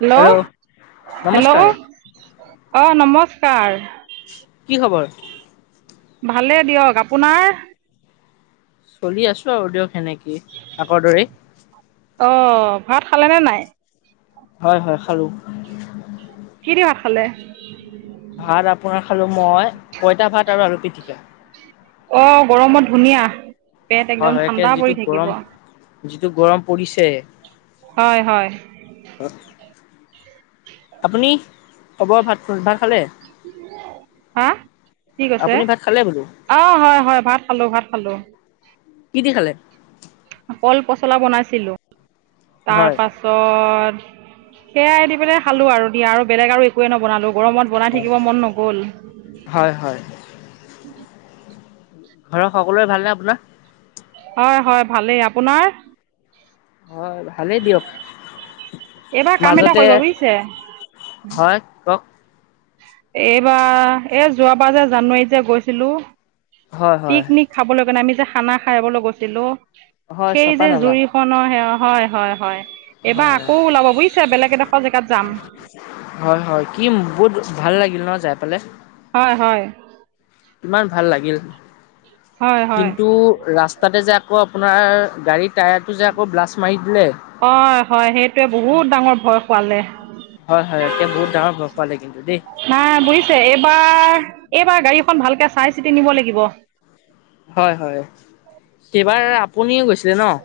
Hello নমস্কাৰ hello. অ' নমস্কাৰ। কি খবৰ? ভালে দিয়ক আপোনাৰ? চলি আছোঁ আৰু দিয়ক সেনেকেই। আগৰ দৰেই। অ' ভাত খালে নে নাই? হয় হয় খালোঁ। কি দি ভাত খালে? ভাত আপোনাৰ খালোঁ মই, পইতা ভাত আৰু আলু পিটিকা। অ' গৰমত ধুনীয়া। পেট একদম হয় হয় একে ঠাণ্ডা পৰি যিটো থাকিব গৰম, যিটো গৰম পৰিছে। হয় হয় আপুনি খবৰ ভাত, ভাত খালে? হা কি কৈছে? আপুনি ভাত খালে বোলো অ' হয়, হয় ভাত খালোঁ, ভাত খালোঁ। কি দি খালে? কল পচলা বনাইছিলোঁ, হয় তাৰপাছত ত সেয়াই দি পেলাই খালোঁ আৰু দিয়া, আৰু বেলেগ আৰু এ একোৱে নবনালোঁ, গৰমত বনাই থাকিব মন নগ'ল। হয় হয়, ঘৰৰ সকলোৰে ভালনে আপোনাৰ? হয় হয় ভালেই, আপোনাৰ? হয় ভালেই দিয়ক। এইবাৰ কাম এটা কৰিব বুজিছে, সেইত' কওক এইবাৰ এই যোৱা বাৰ যে জানুৱাৰীত যে গৈছিলো, হয় হয় পিকনিক খাবলৈ কাৰণে, আমি যে খানা খাবলৈ গৈছিলো, হয় সেই চপা যে নালা জুই অ' ন' হয় হয় হয় হয় এবাৰ আকৌ ওলাব বুজিছে বেলেগ এডোখৰ জেগাত যাম। হয় হয় কিম বহুত ভাল লাগিল ন' যাই পেলাই? হয় হয়। ইমান ভাল লাগিল, হয় হয় কিন্তু ৰাস্ তাতে যে আকৌ আপোনাৰ গাড়ীৰ টায়াৰটো যে আকৌ, ব্লাষ্ট মাৰি দিলে হয় হয়। সেইটোৱে বহুত ডাঙৰ ভয় খোৱালে। হয় হয় এতিয়া বহুত ডাঙৰ ভয় খোৱালে কিন্তু দেই নাই বুজিছে এইবাৰ এইবাৰ গাড়ীখন ভালকে চাই চিতি নিব লাগিব। হয় হয়, সেইবাৰ আপুনিও গৈছিলে ন'?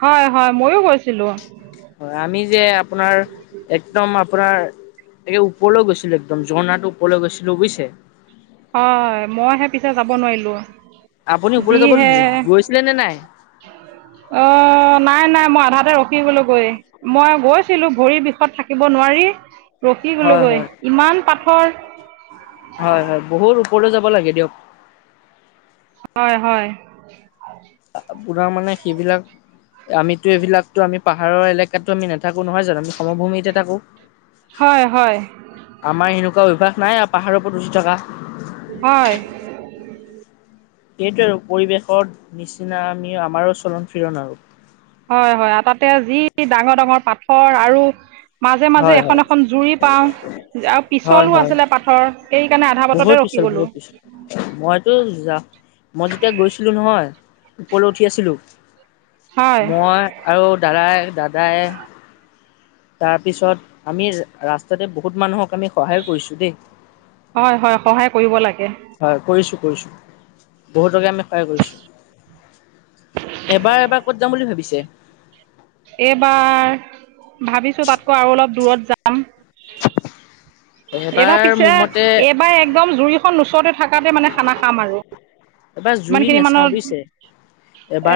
হয় হয় ময়ো গৈছিলো। হয় আমি যে আপোনাৰ একদম আপোনাৰ তাকে ওপৰলৈ গৈছিলো একদম, ঝণাটোৰ ওপৰলে গৈছিলো বুজিছে? হয়, মইহে পিছে যাব নোৱাৰিলো। আপুনি ওপৰলে যাবল গৈছিলে নে নাই? অ' নাই নাই মই আধাতে ৰখি গ'লো গৈ মই গৈছিলো ভৰি বিষত থাকিব নোৱাৰি ৰখি হয় গ'লোগৈ হয় ইমান পাথৰ। হয় হয় বহুত ওপৰলৈ যাব লাগে দিয়ক। হয় হয়। আপোনাৰ মানে সেইবিলাক আমিতো এই বিলাকতো আমি পাহাৰৰ এলেকাততো আমি নথাকো নহয় জানো? আমি সমভূমিত হে থাকো। হয় হয়। আমাৰ এনেকুৱা অভ্যাস নাই আও পাহাৰৰ ওপৰত উঠি থকা। হয়। সেইটোৱে আৰু পৰিৱেশৰ নিচিনা আমি আমাৰো চলন ফিৰণ আৰু। হয় হয় তাতে যিটি ডাঙৰ ডাঙৰ পাথৰ আৰু মাজে মাজে হয় এখন হয় এখন জুৰি পাওঁ। আৰু হয় পিছলো হয় আছিলে পাথৰ, সেইকাৰণে আধা বহুত বাটতে ৰখি পিছল গ'লো। বহুত পিছল মইতো যাম মই যেতিয়া গৈছিলো নহয়, ওপৰলৈ উঠি আছিলো হয় মই আৰু দাদাই, দাদাই তাৰপিছত আমি ৰাস্তাতে বহুত মানুহক আমি সহায় কৰিছো দেই। হয় হয় সহায় কৰিব লাগে হয় কৰিছো কৰিছোঁ, বহুতকে আমি সহায় কৰিছোঁ। এইবাৰ এবাৰ ক'ত যাম বুলি ভাবিছে? এইবাৰ ভাবিছো তাতকৈ আৰু অলপ দূৰত যাম। এইবাৰ মোৰ মতে পাই একদম জুৰি ও এইবাৰ কিমান জুৰি খিনি মানত নেচাওঁ বুজিছে?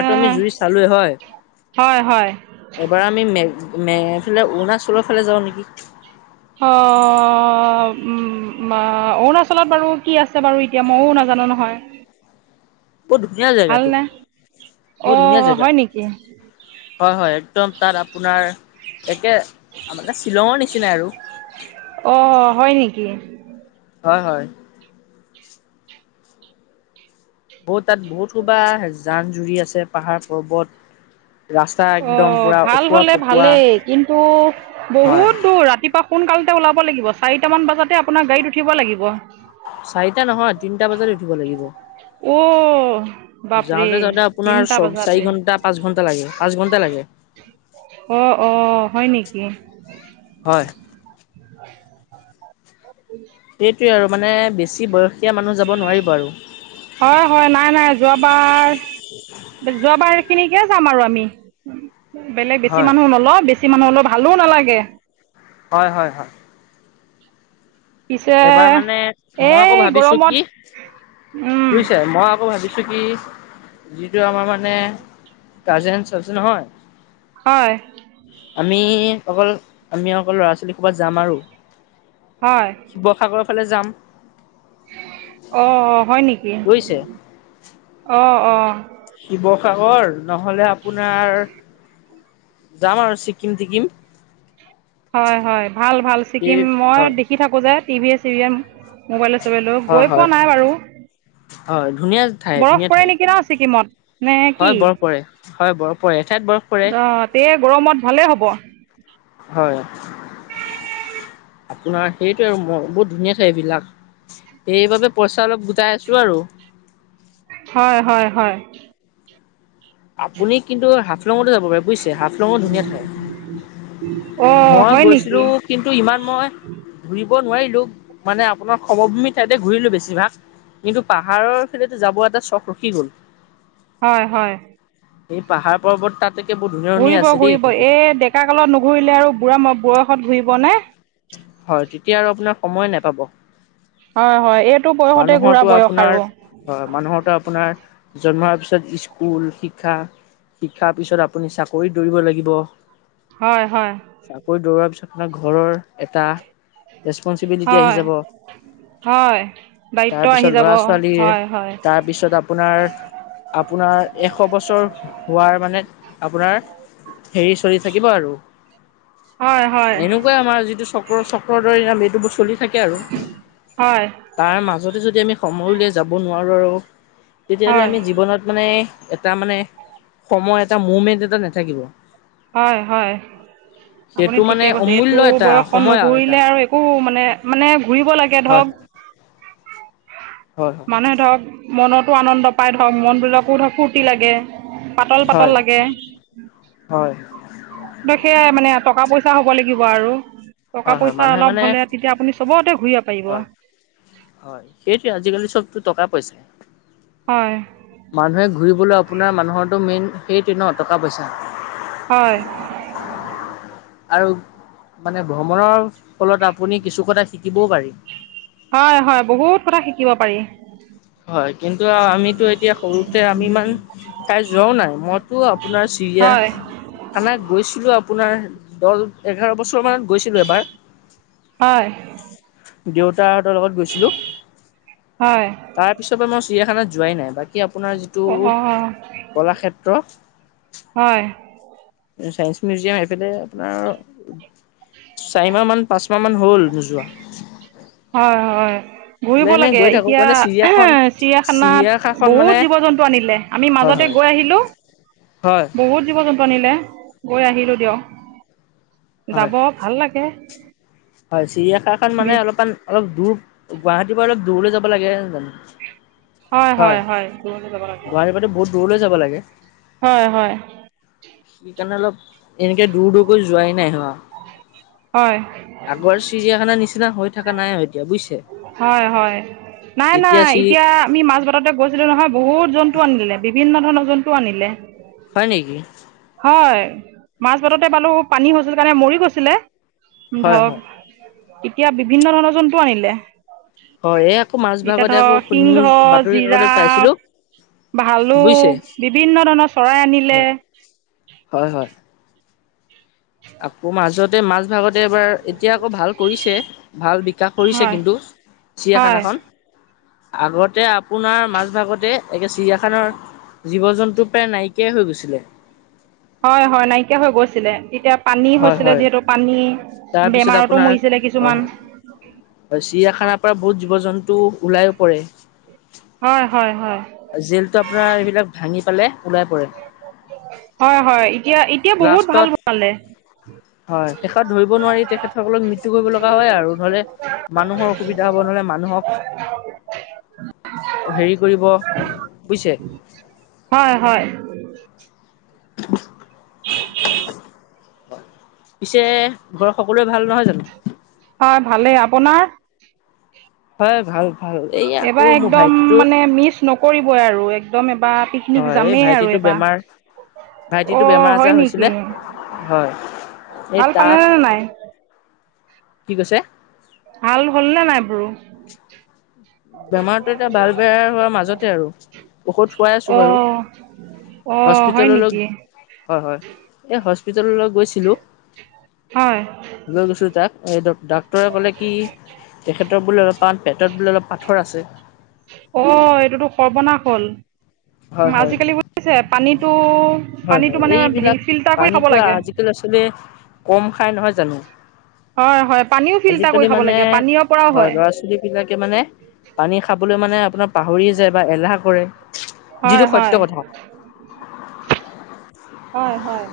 এ জুৰি চালোৱে হয়। হয় হয় এইবাৰ আমি মেঘ মে এইফালে অৰুণাচলৰ ফালে যাওঁ নেকি? অ অ উম অ অৰুণাচলত বাৰু কি আছে বাৰু এতিয়া মও নাজানো নহয়। বহু ধুনীয়া জেগাটো ভালনে অ বহুত ধুনীয়া জেগা। হয় নেকি হয় হয়, একদম তাত আপোনাৰ তাকে মানে শ্বিলঙৰ নিচিনাই আৰু। অ হয় নেকি হয় হয়। বহুত তাত বহুত সোপা জান-জুৰি আছে, পাহাৰ-পৰ্বত অ' ভাল অকোৱা হলে পকোৱা ভালেই। কিন্তু হয় বহুত দূৰ ৰাতিপ পুৱা সোনকালতে ওলাব লাগিব চাৰিটা মান বজাতে আপোনাৰ গাড়ীত উঠিব লাগিব। চাৰিটা নহয়, তিনটা বজাত উঠিব লাগিব। উম'। যাওঁতে যাওঁতে আপোনাৰ চ-চাৰি ঘন্টা, পাঁচ ঘন্টা লাগে পাঁচ ঘন্টা লাগে। অ' অ', হয় নেকি? হয়। [inaudible] [unintelligible] সেইটোৱে আৰু মানে বেছি বয়সীয়া মানুহ যাব নোৱাৰিব আৰু। হয় হয় নাই নাই যোৱাবাৰ [inaudible] যোৱাবাৰ সেইখিনিকে যাম আৰু আমি। বেলেগ বেছি হয় মানুহ নলওঁ, বেছি মানুহ হলেও ভালো নালাগে। হয় হয় হয়। পিছে এইবাৰ মানে মই এই আকৌ ভাবিছো গৰমত কি উম বুজিছে? মই আকৌ ভাবিছোঁ কি যিটো আমাৰ মানে কাজেনছ আছে নহয়। হয়। আমি অকল আমি অকল ল'ৰা-ছোৱালীসোপা যাম আৰু। হয়। শিৱসাগৰৰ ফালে যাম। অ', হয় নেকি? বুজিছে অ', অ। শিৱসাগৰ, নহলে আপোনাৰ যাম আৰু ছিকিম-টিকিম। হয় হয়, ভাল ভাল এই ছিকিম মই হয় দেখি থাকোঁ যে টিভিয়ে চিভিয়ে। মোবাইলে-চোবাইলেও হয় গৈ পোৱা হয় নাই বাৰু। হয়, ধুনীয়া ঠাই বৰফ ধুনীয়া পৰে ঠাই নেকি ন ছিকিমত নে হয় কি বৰফ পৰে। হয়, বৰফ পৰে। এঠাইত বৰফ পৰে অ' তেহে গৰমত ভালে হ'ব। হয়। আপোনাৰ সেইটোৱে আৰু বহুত ধুনীয়াা ঠাই এই বিলাক। সেইবাবে পইচা অলপ গোটাই আছোঁ আৰু। হয় হয় হয়। আপুনি কিন্তু হাফলঙটো যাব পাৰে। বুজিছে? হাফলংও ধুনীয়া ঠাই। অঁ মই হয় নেকি গৈছিলো কিন্তু ইমান মই ঘূৰিব নোৱাৰিলো মানে আপোনাৰ সমভূমি ঠাইতে ঘূৰিলো বেছিভাগ। কিন্তু পাহাৰৰ ফালেতো যাব এটা চখ ৰখি গ'ল। হয় হয়। সেই পাহাৰ-পৰ্বত তাতকে বহুত ধুনীয়া ধুনীয়া ঘূৰিব আছে দেই ঘূৰিব কিন্তু। এই ডেকা কালত নোঘূৰিলে আৰু বুঢ়া বয়সত ঘূৰিবনে। হয় তেতিয়া আৰু আপোনাৰ সময় নাপাব। হয় হয় এইটো বয়সতে ঘুৰা বয়স আপোনাৰ আৰু- হয় হয় মানুহৰ ত আপোনাৰ জন্ম হোৱাৰ পিছত স্কুল শিক্ষা শিক্ষাৰ পিছত আপুনি চাকৰিত দৌৰিব লাগিব- হয়! হয়! চাকৰি দৌৰাৰ পিছত আপোনৰ ঘৰৰ এটা ৰেচপনচিবিলিটি আহি হয় যাব হয় দায়িত্ব আহি যাব হয় হয়। তাৰ পিছত আপোনাৰ আপোনাৰ এশ বছৰ হোৱাৰ মানে আপোনাৰ হেৰি চলি থাকিব আৰু হয় হয় কৈ আমাৰ যিটো চক্ৰৰ চক্ৰৰ দৰে নাম এইটো বোৰ চলি থাকে আৰু হয় তাৰ মাজতে যদি আমি সময় উলিয়াই যাব নোৱাৰোঁ আৰু তেতিয়াহ'লে হয় আমি জীৱনত মানে এটা মানে সময় এটা মুমেণ্ট এটা নাথাকিব হয় হয় আপুনি সেইটো মানে ঠিকে কৈছে অমূল্য এইটো এটা বয়সত সময় এটা নঘূৰিলে আৰু একো মানে মানে ঘূৰিব লাগে হয় ধৰক হয় নে ধৰক মনতো আনন্দ পাই ধৰক মনবিলাকো ধৰক ফুৰ্টি লাগে পাতল পাতল হয় লাগে হয় বাক সেয়াই মানে টকা পইচা হ'ব লাগিব আৰু টকা হয় হয় পইচা মানুহে অলপ মানে হলে তেতিয়া আপুনি চবতে ঘূৰিব পাৰিব হয় হয় সেইটোৱে আজিকালি চবতো টকা পইচা হয় মানুহে ঘূৰিবলৈ আপোনাৰ মানুহৰটো মেইন সেইটোৱে ন টকা পইচা হয় আৰু মানে ভ্ৰমণৰ ফলত আপুনি কিছু কথা শিকিবও পাৰি হয় হয় বহুত কথা শিকিব পাৰি হয় কিন্তু আ আমিতো এতিয়া সৰুতে আমি ইমান তাই যোৱাও নাই মইতো আপোনাৰ চিৰিয়া হয় খানা গৈছিলো আপোনাৰ দহ এঘাৰ বছৰ মানত গৈছিলো এবাৰ হয় দেউতাহঁতৰ লগত গৈছিলোঁ হয় তাৰ পিছৰ পা মই চিৰিয়াখানাত যোৱাই নাই বাক কি আপোনাৰ যিটো অঁ হয় কলাক্ষেত্ৰ চাইস মিউজিয়াম এফালে আপোনাৰ চাৰি মাহ মান পাচ মাহ মান হ'ল নোযোৱা হয় হয় বোলে ঘূৰিব এনে লাগে গৈ থাকো এতিয়া মানে চিৰিয়াখন চিৰিয়াখানাত চিৰিয়াখাখন মানে বহুত জীৱ জন্তু আনিলে আমি হয় মাজতে হয় গৈ আহিলো হয় বহুত জীৱ জন্তু বনিলে গৈ আহিলো দিয়ক হয় যাব ভাল লাগে হয় চিৰিয়াখাখন বি মানে অলপমান অলপ দূৰ গুৱাহাটীৰ পা অলপ দূৰলে যাব লাগে নহয় জানো হয় হয় হয় দূৰলে যাব লাগে দূৰলে যাব লাগে হয় হয়। সিকাৰণে অলপ এনেকে দূৰ দূৰকৈ যোৱাই নাই হো। হয় আগৰ চিৰিয়াখানাৰ নিচিনা হৈ থকা নাই আৰু এতিয়া বুজিছে। হয় নাই নাই এতিয়া আমি মাছ ততে গৈছিলে নহয় বহুত জন্তু আনিলে, বিভিন্ন ধৰণৰ জন্তু আনিলে। হয় নেকি? হয় মাছ বাততে পালো, পানী হৈছিল কাৰণে মৰি গৈছিলে। হয় হয় ধৰক এতিয়া বিভিন্ন ধৰণৰ জন্তু আনিলে। হয় এই আকৌ মাজ এতিয়া ভাগতে আকৌ ধৰ নিউজ সিংহ বাতৰি কাকতত পাইছিলো জিৰাফ বুজিছে ভালুক বিভিন্ন ধৰণৰ চৰাই আনিলে। হয় হয় হয়। আকৌ মাজতে মাজ ভাগত তাতে এবাৰ, এতিয়া আকৌ ভাল কৰিছে ভাল বিকাশ কৰিছে হয় কিন্তু হয় চিৰিয়াখানাখন। আগতে আপোনাৰ মাজ ভাগতে তাকে চিৰিয়াখানৰ জীৱ-জন্তু প্ৰায় নাইকিয়াই হৈ গৈছিলে। হয় হয় নাইকিয়া হৈ গৈছিলে তেতিয়া পানী হয় হৈছিলে হয় যিহেতু পানী, তাৰপিছত বেমাৰতো আপোনাৰ মৰিছিলে হয় কিছুমান। হয় চিৰিয়াখানাৰ পৰা বহুত জীৱ-জন্তু ওলাই ও পৰে। হয় হয় হয়। জেলটো আপোনাৰ এইবিলাক ভাঙি পেলাই ওলাই পৰে হয় হয় এতিয়া এতিয়া বহুত ভাল লাষ্টত বনালে। হয় শেষত ধৰিব নোৱাৰি তেখেতসকলক মৃত্যু কৰিব লগা হয় আৰু নহ'লে মানুহৰ অসুবিধা হ'ব নহ'লে মানুহক [unintelligible] হেৰি কৰিব বুজিছে? হয় হয়। [inaudible] পিছে ঘৰৰ সকলোৱে ভাল নহয় জানো? হয় ভালেই। আপোনাৰ? হয় ভাল ভাল। এই আকৌ এইবাৰ মোৰ একদম ভাইটিটোৰ মানে মিছ নকৰিবই আৰু একদম এবাৰ পিকনিক হয় এই যামেই আৰু ভাইটিটো এবাৰ বেমাৰ ভাইটিতো অ' হয় বেমাৰ-আজাৰ নেকি হৈছিলে হয়। এই ভাল তাক পালেনে নাই কি কৈছে? ভাল হ'লনে নাই বোৰো? বেমাৰতো এতিয়া ভাল বেয়া হোৱাৰ মাজতে আৰু ঔষধ খোৱাই আছো বাৰু। অহ। অ হয় হস্পিতাললৈ নেকি? হয় হয় এই হস্পিতাললৈ গৈছিলো। হয় লৈ গৈছো তাক, এই ডাক্তৰে ক'লে কি তেখেতৰ বোলে অলপমান পেটত বোলে অলপ পাথৰ আছে। অ এইটোতো সৰ্বনাশ হ'ল। হয় উম, হয়, আজিকালি বুজিছে পানীটো হয় পানীটো হয় মানে এইবিলাক হেৰি ফিল্টাৰ কৰি খাব পানীতো লাগে আজিকালি আচলতে কম খাই নহয় জানো। হয় হয় পানীও ফিল্টাৰ কৰি আজিকালি খাব মানে লাগে পানীৰ পৰাও হয় ল'ৰা-ছোৱালীক বিলাকে মানে পানী খাবলৈ মানে আপোনাৰ পাহৰিয়ে যায় বা এলাহ কৰে। হয় যিটো সত্য হয় কথা হয় হয়